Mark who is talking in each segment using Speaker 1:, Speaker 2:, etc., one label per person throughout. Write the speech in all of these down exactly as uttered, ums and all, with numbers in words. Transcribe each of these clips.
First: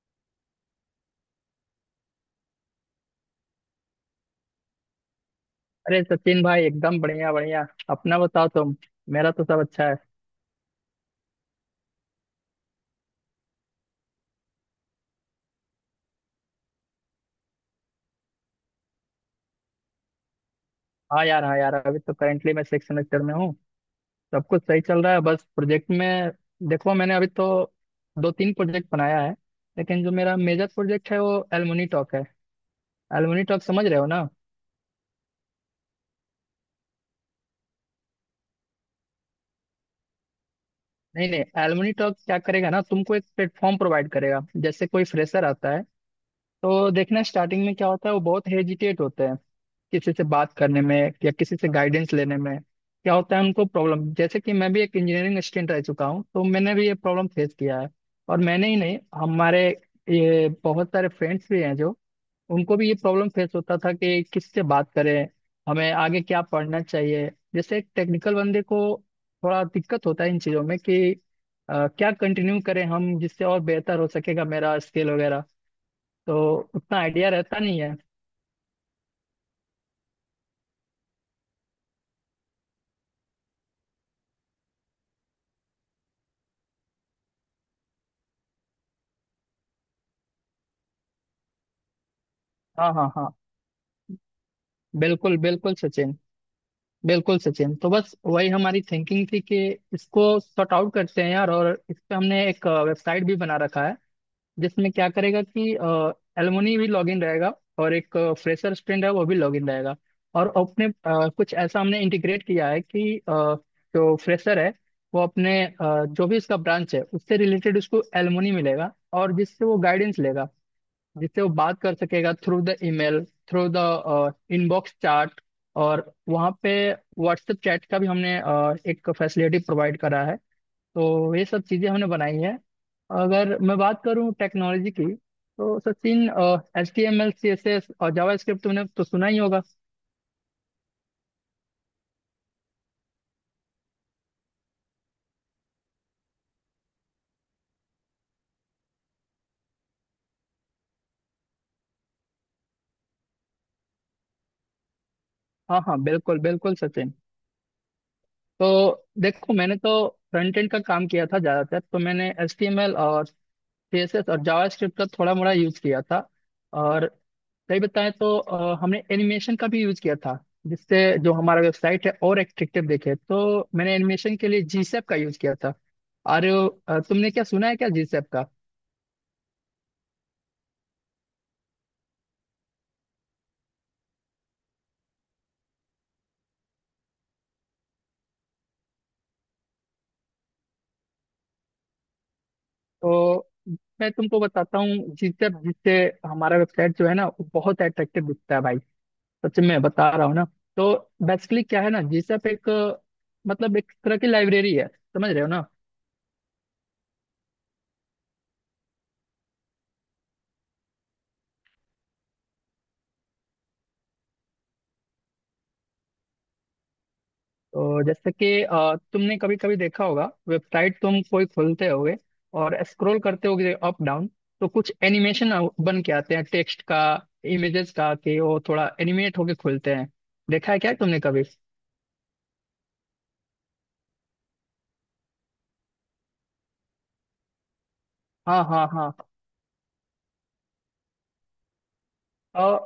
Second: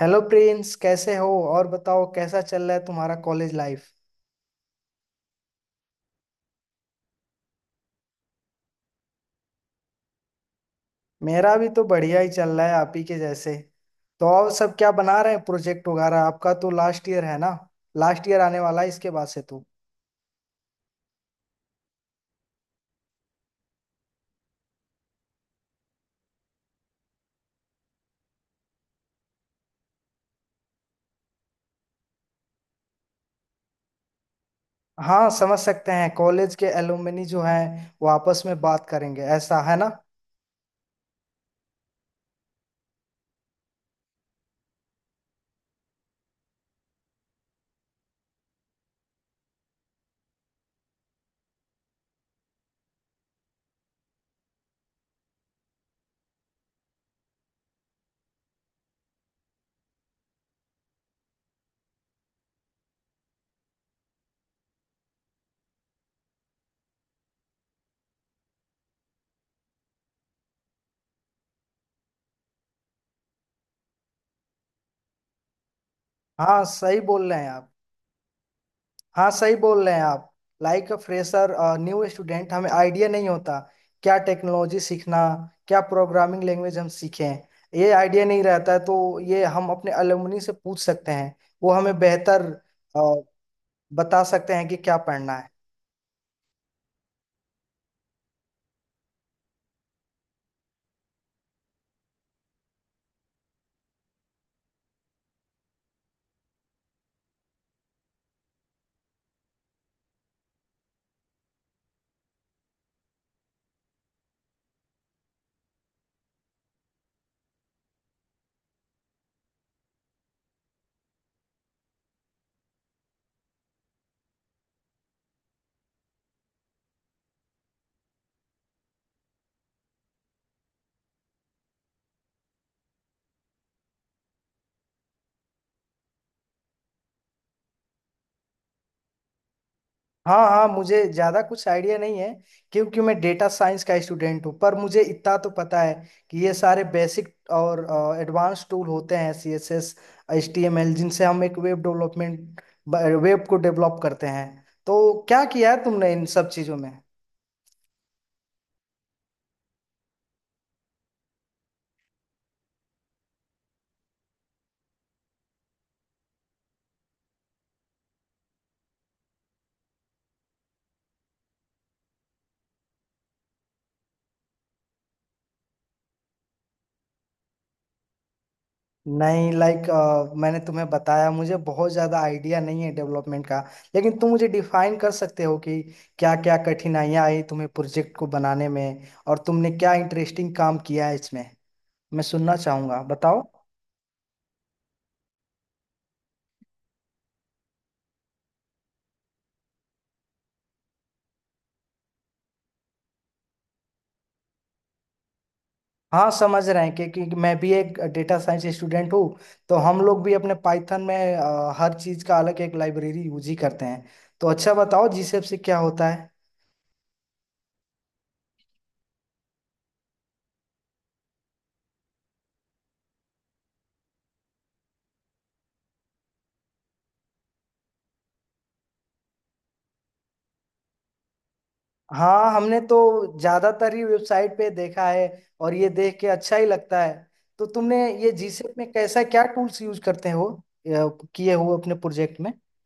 Speaker 1: Hello Prince, कैसे हो। और बताओ, कैसा चल रहा है तुम्हारा कॉलेज लाइफ।
Speaker 2: अरे सचिन भाई, एकदम बढ़िया बढ़िया। अपना बताओ तुम। मेरा तो सब अच्छा है।
Speaker 1: मेरा भी तो बढ़िया ही चल रहा है आप ही के जैसे। तो और सब क्या बना रहे हैं प्रोजेक्ट वगैरह, आपका तो लास्ट ईयर है ना। लास्ट ईयर आने वाला है इसके बाद से तो।
Speaker 2: हाँ यार, हाँ यार, अभी तो करेंटली मैं सिक्स सेमेस्टर में हूँ। सब कुछ सही चल रहा है, बस प्रोजेक्ट में देखो मैंने अभी तो दो तीन प्रोजेक्ट बनाया है। लेकिन जो मेरा मेजर प्रोजेक्ट है वो एलुमनी टॉक है। एलुमनी टॉक समझ रहे हो ना।
Speaker 1: हाँ, समझ सकते हैं, कॉलेज के एलुमनी जो हैं वो आपस में बात करेंगे, ऐसा है ना।
Speaker 2: नहीं नहीं, एलुमनी टॉक क्या करेगा ना, तुमको एक प्लेटफॉर्म प्रोवाइड करेगा। जैसे कोई फ्रेशर आता है तो देखना, स्टार्टिंग में क्या होता है, वो बहुत हेजिटेट होते हैं किसी से बात करने में या किसी से गाइडेंस लेने में। क्या होता है उनको प्रॉब्लम, जैसे कि मैं भी एक इंजीनियरिंग स्टूडेंट रह चुका हूँ, तो मैंने भी ये प्रॉब्लम फेस किया है। और मैंने ही नहीं, हमारे ये बहुत सारे फ्रेंड्स भी हैं जो, उनको भी ये प्रॉब्लम फेस होता था कि किससे बात करें, हमें आगे क्या पढ़ना चाहिए। जैसे एक टेक्निकल बंदे को थोड़ा दिक्कत होता है इन चीज़ों में कि अ, क्या कंटिन्यू करें हम जिससे और बेहतर हो सकेगा मेरा स्किल वगैरह, तो
Speaker 1: हाँ,
Speaker 2: उतना
Speaker 1: सही
Speaker 2: आइडिया
Speaker 1: बोल रहे हैं
Speaker 2: रहता
Speaker 1: आप।
Speaker 2: नहीं है।
Speaker 1: हाँ, सही बोल रहे हैं आप। Like a fresher, new student, हमें आइडिया नहीं होता, क्या टेक्नोलॉजी सीखना, क्या प्रोग्रामिंग लैंग्वेज हम सीखें। ये आइडिया नहीं रहता है तो ये हम अपने अलुमनी से पूछ सकते हैं। वो हमें बेहतर
Speaker 2: हाँ
Speaker 1: अ,
Speaker 2: हाँ हाँ,
Speaker 1: बता सकते हैं कि क्या पढ़ना
Speaker 2: बिल्कुल
Speaker 1: है।
Speaker 2: बिल्कुल सचिन। बिल्कुल सचिन, तो बस वही हमारी थिंकिंग थी कि इसको सॉर्ट आउट करते हैं यार। और इस पे हमने एक वेबसाइट भी बना रखा है, जिसमें क्या करेगा कि एलुमनी भी लॉगिन रहेगा और एक फ्रेशर स्टूडेंट है वो भी लॉगिन रहेगा। और अपने अ, कुछ ऐसा हमने इंटीग्रेट किया है कि अ, जो फ्रेशर है, वो अपने अ, जो भी इसका ब्रांच है उससे रिलेटेड उसको एलुमनी मिलेगा और जिससे वो गाइडेंस लेगा, जिससे वो बात कर सकेगा through the email, through the inbox chat. और वहाँ पे व्हाट्सएप चैट का भी हमने अ, एक फैसिलिटी प्रोवाइड करा है। तो ये सब चीज़ें हमने बनाई है। अगर मैं बात करूँ टेक्नोलॉजी की, तो Sachin, H T M L, C S S और जावा स्क्रिप्ट तुमने तो सुना ही होगा।
Speaker 1: हाँ हाँ, मुझे ज़्यादा कुछ आइडिया नहीं है, क्योंकि मैं डेटा साइंस का स्टूडेंट हूँ, पर मुझे इतना तो पता है कि ये सारे बेसिक और एडवांस टूल होते हैं C S S, H T M L, जिनसे हम एक वेब डेवलपमेंट, वेब को डेवलप करते हैं। तो क्या किया
Speaker 2: हाँ
Speaker 1: है
Speaker 2: हाँ,
Speaker 1: तुमने इन
Speaker 2: बिल्कुल
Speaker 1: सब
Speaker 2: बिल्कुल
Speaker 1: चीज़ों में।
Speaker 2: सचिन। तो देखो, मैंने तो फ्रंट एंड का काम किया था ज़्यादातर, तो मैंने एच टी एम एल और सीएसएस और जावास्क्रिप्ट का थोड़ा मोड़ा यूज किया था। और सही बताएं तो अ, हमने एनिमेशन का भी यूज किया था, जिससे जो हमारा वेबसाइट है और एट्रैक्टिव दिखे। तो मैंने एनिमेशन के लिए जीसैप का यूज किया था। अरे, अ, तुमने क्या सुना है क्या जीसैप का?
Speaker 1: नहीं, लाइक मैंने तुम्हें बताया, मुझे बहुत ज़्यादा आइडिया नहीं है डेवलपमेंट का, लेकिन तुम मुझे डिफाइन कर सकते हो कि क्या क्या कठिनाइयाँ आई तुम्हें प्रोजेक्ट को बनाने में, और तुमने क्या इंटरेस्टिंग काम किया है इसमें। मैं सुनना चाहूंगा, बताओ।
Speaker 2: तो मैं तुमको बताता हूँ, जीसैप जिससे हमारा वेबसाइट जो है ना, वो बहुत एट्रैक्टिव दिखता है भाई, सच में बता रहा हूँ ना। तो बेसिकली क्या है ना, जीसैप एक अ, मतलब एक तरह की लाइब्रेरी है, समझ रहे हो ना।
Speaker 1: हाँ, समझ रहे हैं कि, कि मैं भी एक डेटा साइंस स्टूडेंट हूँ, तो हम लोग भी अपने पाइथन में अ, हर चीज का अलग एक लाइब्रेरी यूज ही करते हैं। तो अच्छा, बताओ जीसेप से क्या होता है।
Speaker 2: तो जैसे कि अ, तुमने कभी कभी देखा होगा, वेबसाइट तुम कोई खोलते होगे और स्क्रॉल करते होगे अप डाउन, तो कुछ एनिमेशन बन के आते हैं, टेक्स्ट का, इमेजेस का, कि वो थोड़ा एनिमेट होके खुलते हैं। देखा है क्या तुमने कभी?
Speaker 1: हाँ, हमने तो ज्यादातर ही वेबसाइट पे देखा है और ये देख के अच्छा ही लगता है। तो तुमने ये
Speaker 2: हाँ
Speaker 1: जीसेप में कैसा
Speaker 2: हाँ
Speaker 1: क्या टूल्स यूज करते हो, अ, किए हो अपने प्रोजेक्ट में।
Speaker 2: हाँ।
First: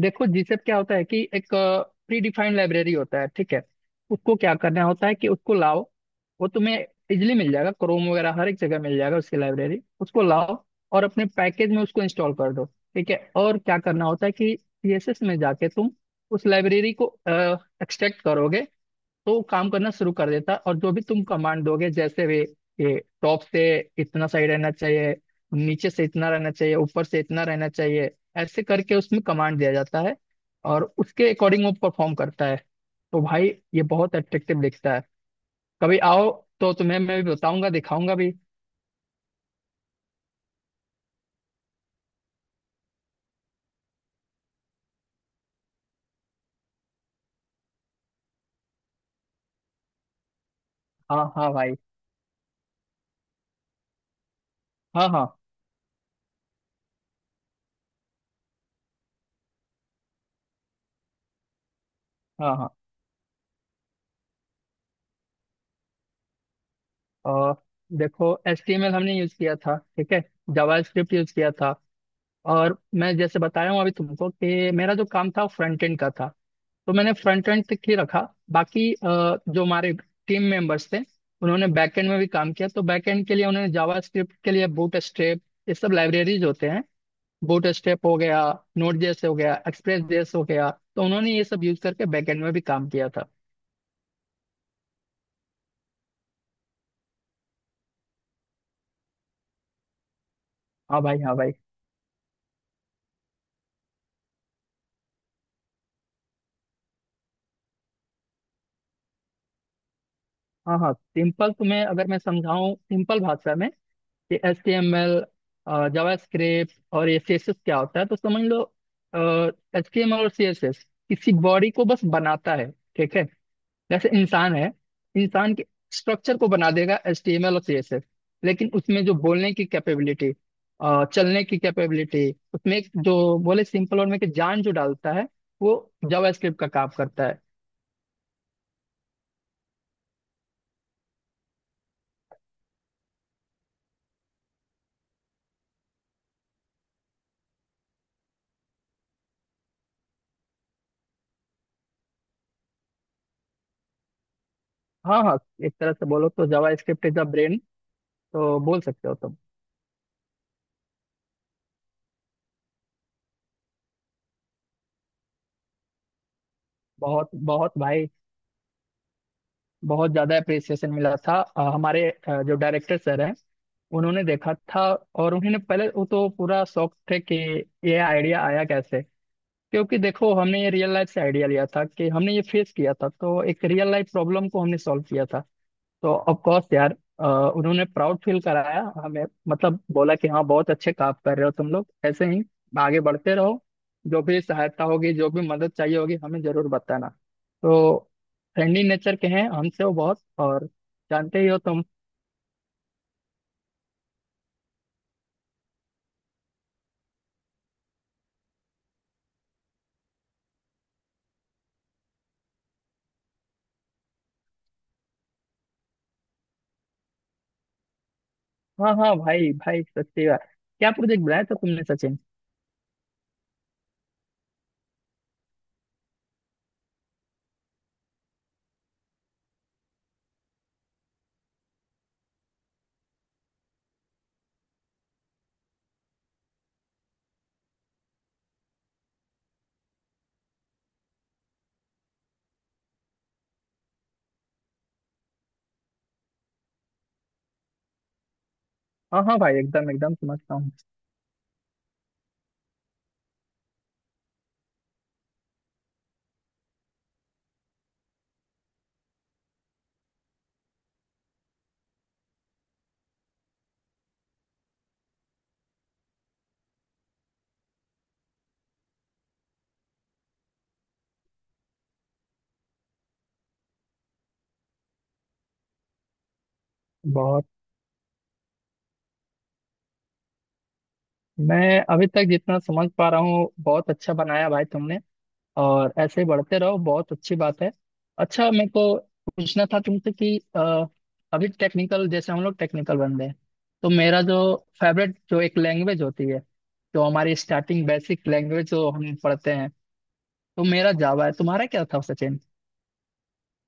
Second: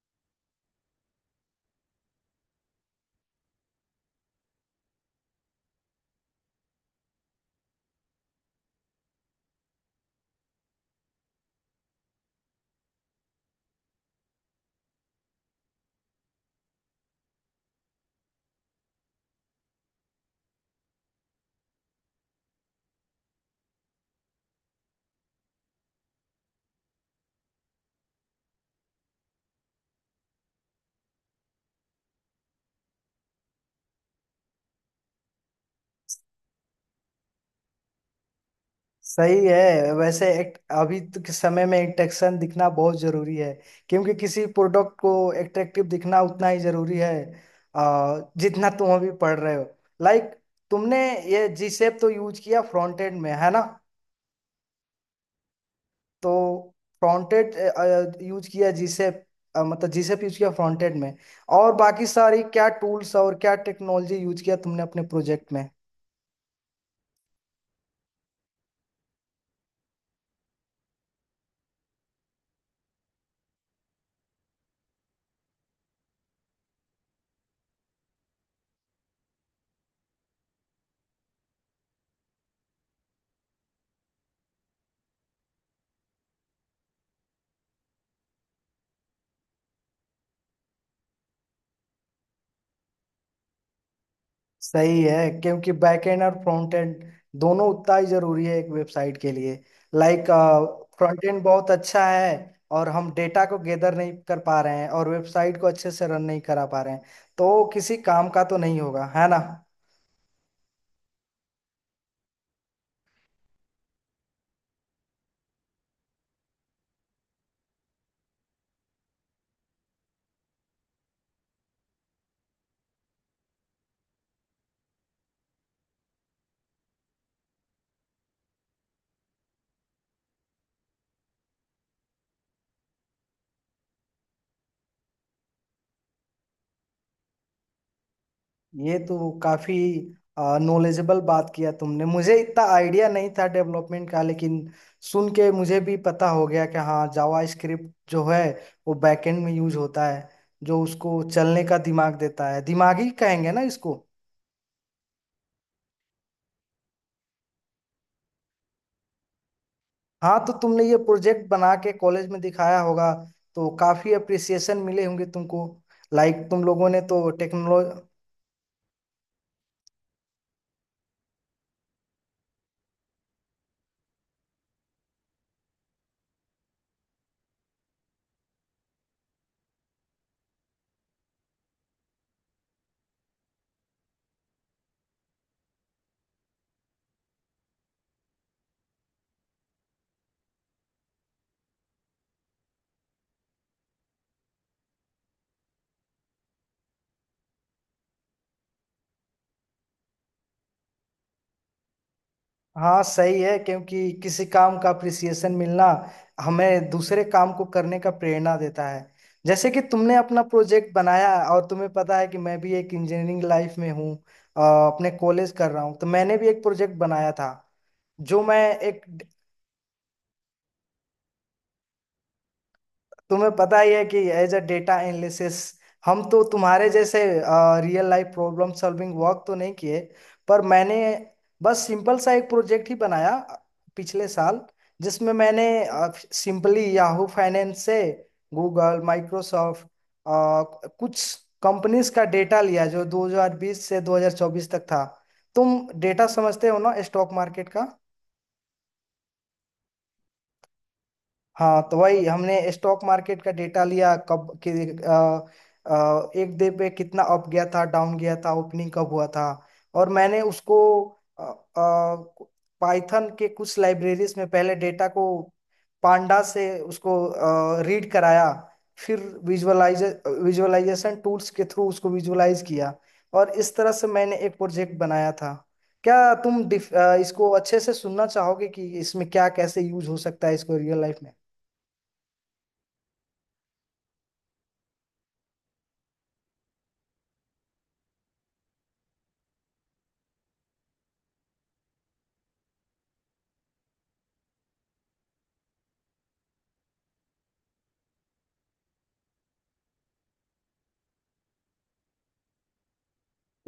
Speaker 2: देखो जीसेप क्या होता है, कि एक प्री डिफाइंड लाइब्रेरी होता है, ठीक है। उसको क्या करना होता है कि उसको लाओ, वो तुम्हें इजिली मिल जाएगा, क्रोम वगैरह हर एक जगह मिल जाएगा उसकी लाइब्रेरी, उसको लाओ और अपने पैकेज में उसको इंस्टॉल कर दो। ठीक है, और क्या करना होता है कि सीएसएस में जाके तुम उस लाइब्रेरी को एक्सट्रैक्ट करोगे, तो वो काम करना शुरू कर देता है। और जो भी तुम कमांड दोगे, जैसे भी, ये टॉप से इतना सही रहना चाहिए, नीचे से इतना रहना चाहिए, ऊपर से इतना रहना चाहिए, ऐसे करके उसमें कमांड दिया जाता है, और उसके अकॉर्डिंग वो परफॉर्म करता है। तो भाई, ये बहुत अट्रैक्टिव दिखता है। कभी आओ तो तुम्हें मैं भी बताऊंगा, दिखाऊंगा भी।
Speaker 1: सही है, वैसे एक अभी तो के समय में इंटेक्शन दिखना बहुत जरूरी है, क्योंकि किसी प्रोडक्ट को एट्रैक्टिव दिखना उतना ही जरूरी है, आ, जितना तुम अभी पढ़ रहे हो। लाइक, तुमने
Speaker 2: हाँ
Speaker 1: ये
Speaker 2: हाँ
Speaker 1: जी
Speaker 2: भाई,
Speaker 1: शेप तो यूज किया फ्रंट एंड में, है ना।
Speaker 2: हाँ हाँ
Speaker 1: तो फ्रंट एंड यूज किया जी शेप, मतलब जी शेप यूज किया फ्रंट एंड में। और बाकी सारी
Speaker 2: हाँ
Speaker 1: क्या
Speaker 2: हाँ।
Speaker 1: टूल्स और क्या टेक्नोलॉजी यूज किया तुमने अपने प्रोजेक्ट में।
Speaker 2: और देखो, एच टी एम एल हमने यूज किया था, ठीक है, जावा स्क्रिप्ट यूज किया था। और मैं जैसे बताया हूँ अभी तुमको, कि मेरा जो काम था फ्रंट एंड का था, तो मैंने फ्रंट एंड तक ही रखा। बाकी अ, जो हमारे टीम मेंबर्स थे, उन्होंने बैक एंड में भी काम किया। तो बैक एंड के लिए उन्होंने जावास्क्रिप्ट के लिए बूट स्ट्रैप, ये सब लाइब्रेरीज होते हैं, बूट स्ट्रैप हो गया, नोड जेएस हो गया, एक्सप्रेस जेएस हो गया, तो उन्होंने ये सब यूज करके बैक एंड में भी काम किया था।
Speaker 1: सही है, क्योंकि बैकएंड और फ्रंट एंड दोनों उतना ही जरूरी है एक वेबसाइट के लिए। लाइक,
Speaker 2: हाँ भाई
Speaker 1: फ्रंट
Speaker 2: हाँ
Speaker 1: एंड
Speaker 2: भाई।
Speaker 1: बहुत अच्छा है और हम डेटा को गैदर नहीं कर पा रहे हैं और वेबसाइट को अच्छे से रन नहीं करा पा रहे हैं, तो किसी काम का तो नहीं होगा, है ना।
Speaker 2: हाँ हाँ, सिंपल तुम्हें अगर मैं समझाऊँ सिंपल भाषा में कि H T M L, JavaScript और ये सी एस एस क्या होता है, तो समझ लो, एच टी एम एल और सी एस एस किसी बॉडी को बस बनाता है, ठीक है। जैसे इंसान है, इंसान के स्ट्रक्चर को बना देगा एचटीएमएल और सीएसएस। लेकिन उसमें जो बोलने की कैपेबिलिटी, चलने की कैपेबिलिटी, उसमें एक जो बोले सिंपल और में कि जान जो डालता है, वो जावास्क्रिप्ट का काम करता है।
Speaker 1: ये तो काफी नॉलेजेबल बात किया तुमने, मुझे इतना आइडिया नहीं था डेवलपमेंट का, लेकिन सुन के मुझे भी पता हो गया कि हाँ जावा स्क्रिप्ट जो है, वो बैकएंड में यूज होता है, जो उसको चलने का दिमाग देता है, दिमागी कहेंगे ना इसको।
Speaker 2: हाँ हाँ, एक तरह से बोलो तो जावास्क्रिप्ट इज द ब्रेन, तो बोल सकते हो तुम।
Speaker 1: हाँ, तो तुमने ये प्रोजेक्ट बना के कॉलेज में दिखाया होगा, तो काफी अप्रिसिएशन मिले होंगे तुमको। लाइक, तुम लोगों ने तो
Speaker 2: बहुत बहुत
Speaker 1: टेक्नोलॉजी।
Speaker 2: भाई, बहुत ज्यादा अप्रिसिएशन मिला था। अ, हमारे अ, जो डायरेक्टर सर हैं, उन्होंने देखा था। और उन्होंने पहले वो तो पूरा शौक थे कि ये आइडिया आया कैसे। क्योंकि देखो, हमने ये रियल लाइफ से आइडिया लिया था, कि हमने ये फेस किया था, तो एक रियल लाइफ प्रॉब्लम को हमने सॉल्व किया था। तो ऑफ कोर्स यार, अ, उन्होंने प्राउड फील कराया हमें, मतलब बोला कि हाँ, बहुत अच्छे काम कर रहे हो तुम लोग, ऐसे ही आगे बढ़ते रहो। जो भी सहायता होगी, जो भी मदद चाहिए होगी, हमें जरूर बताना। तो फ्रेंडली नेचर के हैं हमसे वो बहुत, और जानते ही हो तुम।
Speaker 1: हाँ सही है, क्योंकि किसी काम का अप्रिसिएशन मिलना हमें दूसरे काम को करने का प्रेरणा देता है। जैसे कि तुमने अपना प्रोजेक्ट बनाया, और तुम्हें पता है कि मैं भी एक इंजीनियरिंग लाइफ में हूँ, अ, अपने कॉलेज कर रहा हूँ, तो मैंने भी एक प्रोजेक्ट बनाया था, जो मैं
Speaker 2: हाँ
Speaker 1: एक
Speaker 2: हाँ भाई भाई, सच्ची बात। क्या प्रोजेक्ट बनाया था तुमने सचिन?
Speaker 1: तुम्हें पता ही है कि एज अ डेटा एनालिसिस, हम तो तुम्हारे जैसे real life problem solving work तो नहीं किए, पर मैंने बस सिंपल सा एक प्रोजेक्ट ही बनाया अ, पिछले साल, जिसमें मैंने सिंपली याहू फाइनेंस से गूगल माइक्रोसॉफ्ट कुछ कंपनीज का डेटा लिया जो दो हज़ार बीस से दो हज़ार चौबीस तक था। तुम डेटा समझते हो ना स्टॉक मार्केट का।
Speaker 2: हाँ हाँ भाई, एकदम एकदम समझता हूँ।
Speaker 1: हाँ, तो वही हमने स्टॉक मार्केट का डेटा लिया कब कि, अ, अ, एक डे पे कितना अप गया था, डाउन गया था, ओपनिंग कब हुआ था। और मैंने उसको पाइथन के कुछ लाइब्रेरीज में पहले डेटा को पांडा से उसको रीड कराया, फिर विजुअलाइज विजुअलाइजेशन टूल्स के थ्रू उसको विजुअलाइज किया, और इस तरह से मैंने एक प्रोजेक्ट बनाया था। क्या तुम डिफ- अ,
Speaker 2: बहुत,
Speaker 1: इसको अच्छे से सुनना चाहोगे कि इसमें क्या कैसे यूज हो सकता है इसको रियल लाइफ में।
Speaker 2: मैं अभी तक जितना समझ पा रहा हूँ, बहुत अच्छा बनाया भाई तुमने, और ऐसे ही बढ़ते रहो, बहुत अच्छी बात है। अच्छा, मेरे को पूछना था तुमसे कि अ, अभी टेक्निकल, जैसे हम लोग टेक्निकल बंदे हैं, तो मेरा जो फेवरेट जो एक लैंग्वेज होती है, जो हमारी स्टार्टिंग बेसिक लैंग्वेज जो हम पढ़ते हैं, तो मेरा जावा है, तुम्हारा क्या था सचिन?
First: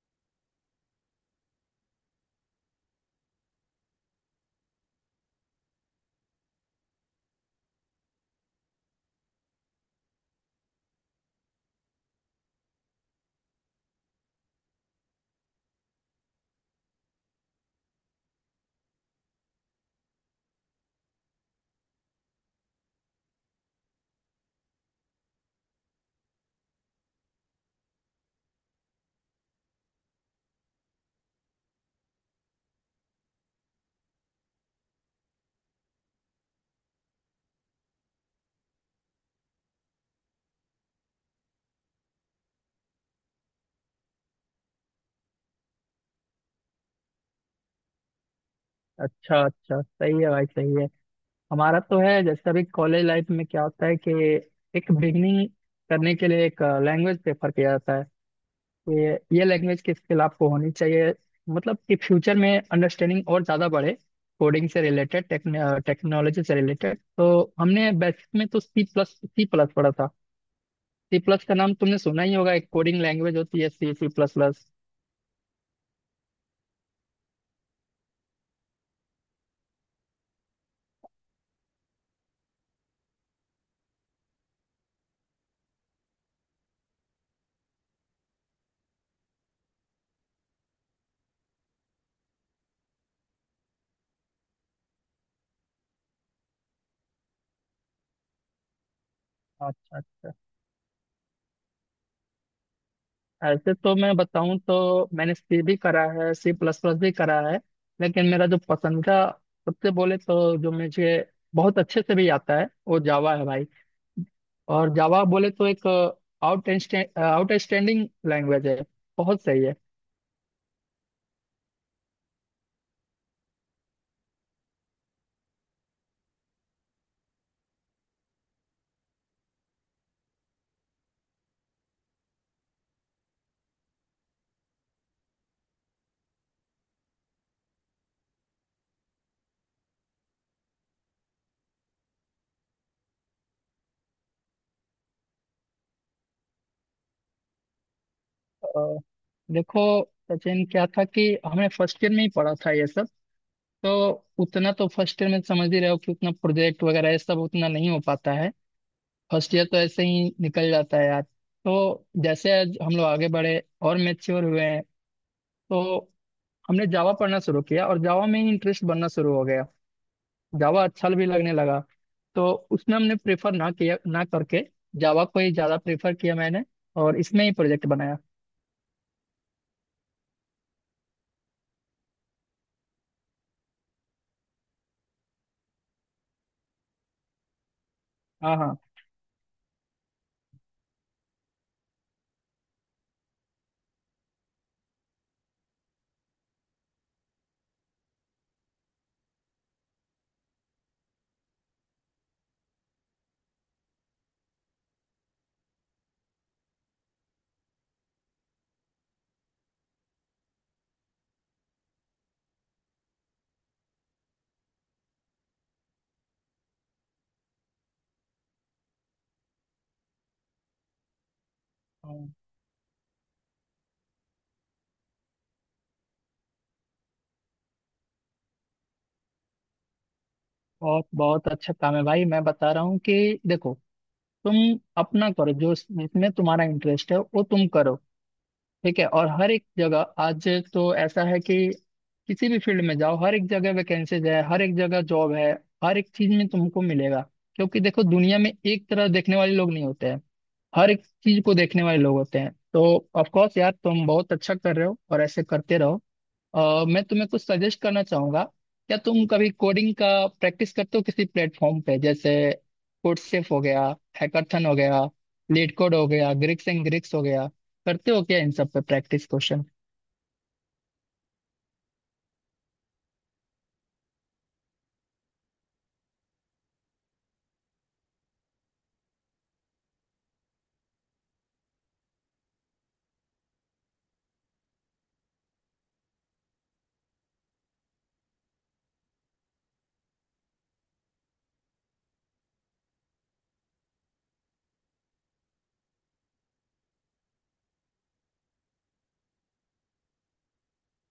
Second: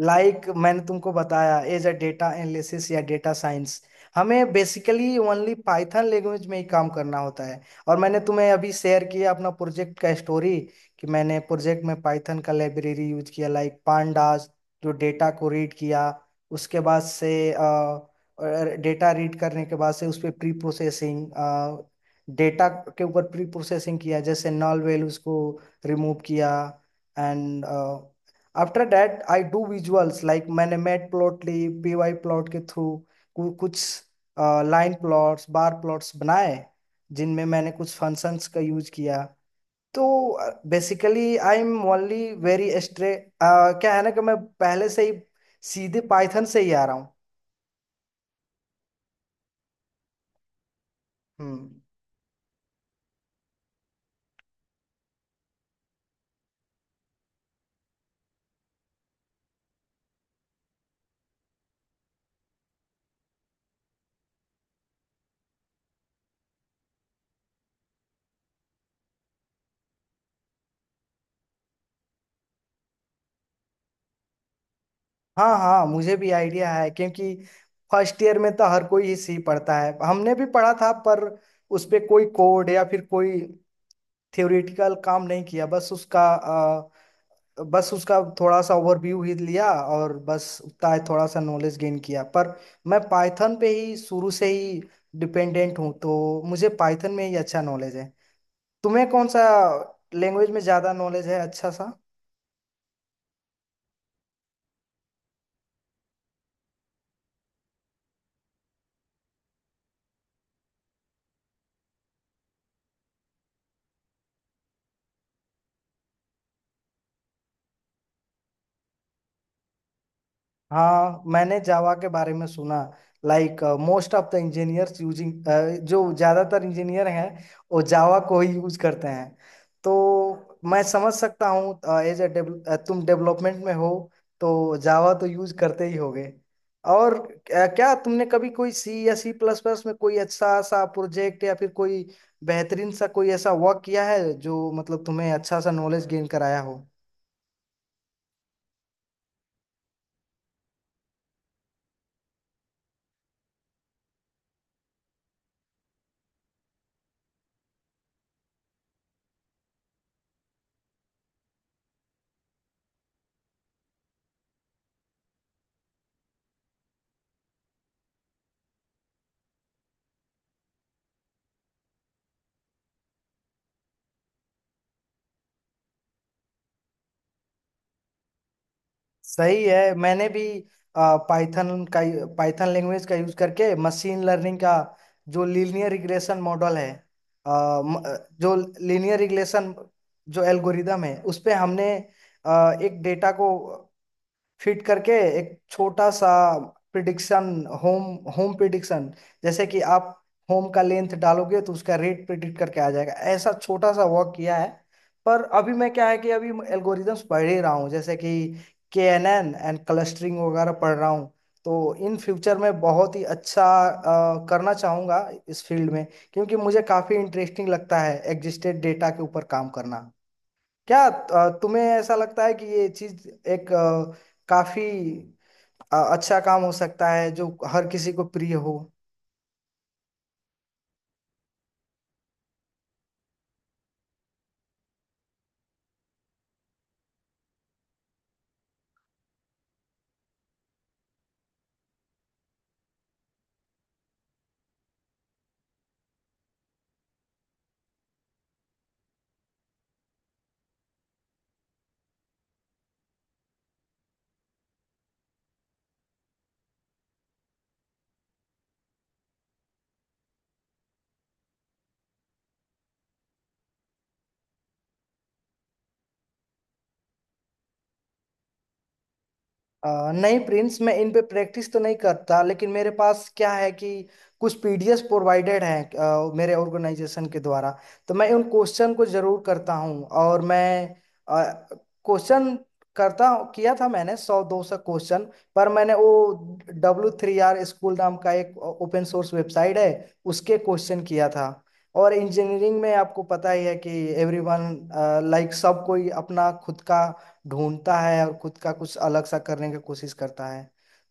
Speaker 1: लाइक like मैंने तुमको बताया, एज अ डेटा एनालिसिस या डेटा साइंस, हमें बेसिकली ओनली पाइथन लैंग्वेज में ही काम करना होता है। और मैंने तुम्हें अभी शेयर किया अपना प्रोजेक्ट का स्टोरी, कि मैंने प्रोजेक्ट में पाइथन का लाइब्रेरी यूज किया लाइक पांडास, जो डेटा को रीड किया। उसके बाद से डेटा रीड करने के बाद से उस पर प्री प्रोसेसिंग, डेटा के ऊपर प्री प्रोसेसिंग किया, जैसे नल वेल उसको रिमूव किया। And after that I do visuals, like मैंने matplotlib PY plot के थ्रू कुछ लाइन प्लॉट्स, बार प्लॉट्स बनाए, जिनमें मैंने कुछ फंक्शंस का यूज किया। तो basically I am only very स्ट्रे, क्या है ना कि मैं पहले से ही सीधे पाइथन से ही आ रहा हूँ।
Speaker 2: अच्छा अच्छा, सही है भाई, सही है। हमारा
Speaker 1: हम्म।
Speaker 2: तो है, जैसे अभी कॉलेज लाइफ में क्या होता है कि एक बिगनिंग करने के लिए एक लैंग्वेज प्रेफर किया जाता है। ये ये लैंग्वेज की स्किल आपको होनी चाहिए, मतलब कि फ्यूचर में अंडरस्टैंडिंग और ज़्यादा बढ़े, कोडिंग से रिलेटेड, टेक्नोलॉजी से रिलेटेड। तो हमने बेसिक में तो सी प्लस सी प्लस पढ़ा था। सी प्लस का नाम तुमने सुना ही होगा, एक कोडिंग लैंग्वेज होती है, सी, सी प्लस प्लस।
Speaker 1: हाँ हाँ, मुझे भी आइडिया है, क्योंकि फर्स्ट ईयर में तो हर कोई ही सी पढ़ता है, हमने भी पढ़ा था, पर उस पे कोई कोड या फिर कोई थ्योरेटिकल काम नहीं किया, बस उसका अ, बस उसका थोड़ा सा ओवरव्यू ही लिया और बस उतना ही थोड़ा सा नॉलेज गेन किया, पर मैं पाइथन पे ही शुरू से ही डिपेंडेंट हूँ, तो मुझे पाइथन में ही अच्छा नॉलेज है। तुम्हें कौन सा
Speaker 2: अच्छा अच्छा,
Speaker 1: लैंग्वेज में ज़्यादा नॉलेज है अच्छा सा।
Speaker 2: ऐसे तो मैं बताऊं तो मैंने सी भी करा है, सी प्लस प्लस भी करा है, लेकिन मेरा जो पसंदीदा, सबसे बोले तो, जो मुझे बहुत अच्छे से भी आता है, वो जावा है भाई। और जावा बोले तो एक आउट आउटस्टैंडिंग लैंग्वेज है, बहुत सही है।
Speaker 1: हाँ, मैंने जावा के बारे में सुना, like most of the engineers using, जो ज़्यादातर इंजीनियर हैं वो जावा को ही यूज करते हैं। तो मैं समझ सकता हूँ एज ए, तुम डेवलपमेंट में हो, तो जावा तो यूज करते ही होगे। और अ, क्या तुमने कभी कोई सी या सी प्लस प्लस में कोई अच्छा सा प्रोजेक्ट या फिर कोई बेहतरीन सा कोई ऐसा वर्क किया है, जो मतलब तुम्हें अच्छा सा नॉलेज गेन कराया हो।
Speaker 2: अ, देखो सचिन, क्या था कि हमने फर्स्ट ईयर में ही पढ़ा था ये सब, तो उतना तो, फर्स्ट ईयर में समझ ही रहे हो कि उतना प्रोजेक्ट वगैरह ये सब उतना नहीं हो पाता है, फर्स्ट ईयर तो ऐसे ही निकल जाता है यार। तो जैसे आज हम लोग आगे बढ़े और मेच्योर हुए हैं, तो हमने जावा पढ़ना शुरू किया, और जावा में ही इंटरेस्ट बनना शुरू हो गया, जावा अच्छा भी लगने लगा। तो उसमें हमने प्रेफर ना किया ना करके जावा को ही ज़्यादा प्रेफर किया मैंने, और इसमें ही प्रोजेक्ट बनाया।
Speaker 1: सही है, मैंने भी पाइथन का पाइथन लैंग्वेज का यूज करके मशीन लर्निंग का जो लीनियर रिग्रेशन मॉडल है, अ, म- अ, जो
Speaker 2: हाँ हाँ
Speaker 1: लीनियर रिग्रेशन, जो एल्गोरिदम है उस पे हमने अ, एक डेटा को फिट करके एक छोटा सा प्रिडिक्शन, होम होम प्रिडिक्शन, जैसे कि आप होम का लेंथ डालोगे तो उसका रेट प्रिडिक्ट करके आ जाएगा, ऐसा छोटा सा वर्क किया है। पर अभी मैं क्या है कि अभी एल्गोरिदम्स पढ़ ही रहा हूँ, जैसे कि K N N and clustering वगैरह पढ़ रहा हूँ। तो इन फ्यूचर में बहुत ही अच्छा अ, करना चाहूँगा इस फील्ड में, क्योंकि मुझे काफ़ी इंटरेस्टिंग लगता है एग्जिस्टेड डेटा के ऊपर काम करना। क्या अ, तुम्हें ऐसा
Speaker 2: हाँ,
Speaker 1: लगता है कि ये चीज एक अ, काफी अ, अच्छा काम हो सकता है, जो हर किसी को प्रिय हो।
Speaker 2: बहुत बहुत अच्छा काम है भाई, मैं बता रहा हूँ कि देखो, तुम अपना करो, जो इसमें तुम्हारा इंटरेस्ट है वो तुम करो, ठीक है। और हर एक जगह आज तो ऐसा है कि किसी भी फील्ड में जाओ, हर एक जगह वैकेंसीज है, हर एक जगह जॉब है, हर एक चीज में तुमको मिलेगा। क्योंकि देखो, दुनिया में एक तरह देखने वाले लोग नहीं होते हैं, हर एक चीज को देखने वाले लोग होते हैं। तो ऑफ कोर्स यार, तुम बहुत अच्छा कर रहे हो, और ऐसे करते रहो। अ, मैं तुम्हें कुछ सजेस्ट करना चाहूंगा। क्या तुम कभी कोडिंग का प्रैक्टिस करते हो किसी प्लेटफॉर्म पे, जैसे कोडसेफ हो गया, हैकाथन हो गया, लीड कोड हो गया, ग्रिक्स एंड ग्रिक्स हो गया, करते हो क्या इन सब पे प्रैक्टिस क्वेश्चन?
Speaker 1: अ, नहीं प्रिंस, मैं इन पे प्रैक्टिस तो नहीं करता, लेकिन मेरे पास क्या है कि कुछ पीडीएफ प्रोवाइडेड हैं अ, मेरे ऑर्गेनाइजेशन के द्वारा, तो मैं उन क्वेश्चन को जरूर करता हूँ और मैं क्वेश्चन करता हूं- किया था मैंने सौ दो सौ क्वेश्चन। पर मैंने वो डब्ल्यू थ्री आर स्कूल नाम का एक ओपन सोर्स वेबसाइट है, उसके क्वेश्चन किया था। और इंजीनियरिंग में आपको पता ही है कि एवरीवन, लाइक, सब कोई अपना खुद का ढूंढता है और खुद का कुछ अलग सा करने की कोशिश करता है।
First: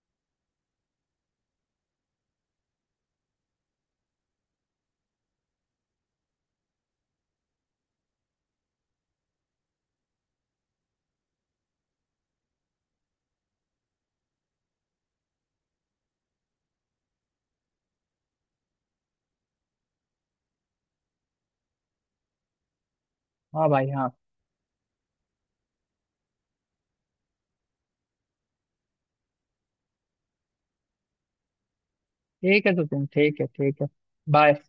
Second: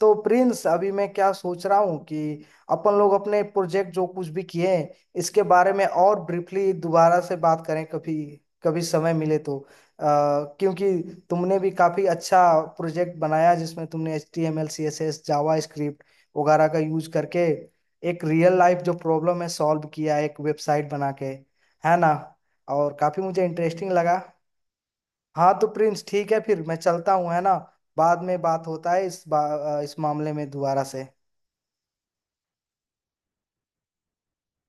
Speaker 1: तो प्रिंस, अभी मैं क्या सोच रहा हूँ कि अपन लोग अपने प्रोजेक्ट जो कुछ भी किए हैं इसके बारे में और ब्रीफली दोबारा से बात करें, कभी कभी समय मिले तो, अ, क्योंकि तुमने भी काफी अच्छा प्रोजेक्ट बनाया जिसमें तुमने H T M L, C S S, JavaScript वगैरह का यूज करके एक रियल लाइफ जो प्रॉब्लम है सॉल्व किया एक वेबसाइट बना के, है ना, और काफी मुझे
Speaker 2: हाँ भाई
Speaker 1: इंटरेस्टिंग
Speaker 2: हाँ।
Speaker 1: लगा। हाँ तो प्रिंस, ठीक है, फिर मैं चलता हूँ, है ना। बाद में बात होता है इस बा, इस मामले में दोबारा से।
Speaker 2: ठीक है तो तुम, ठीक है ठीक है, बाय।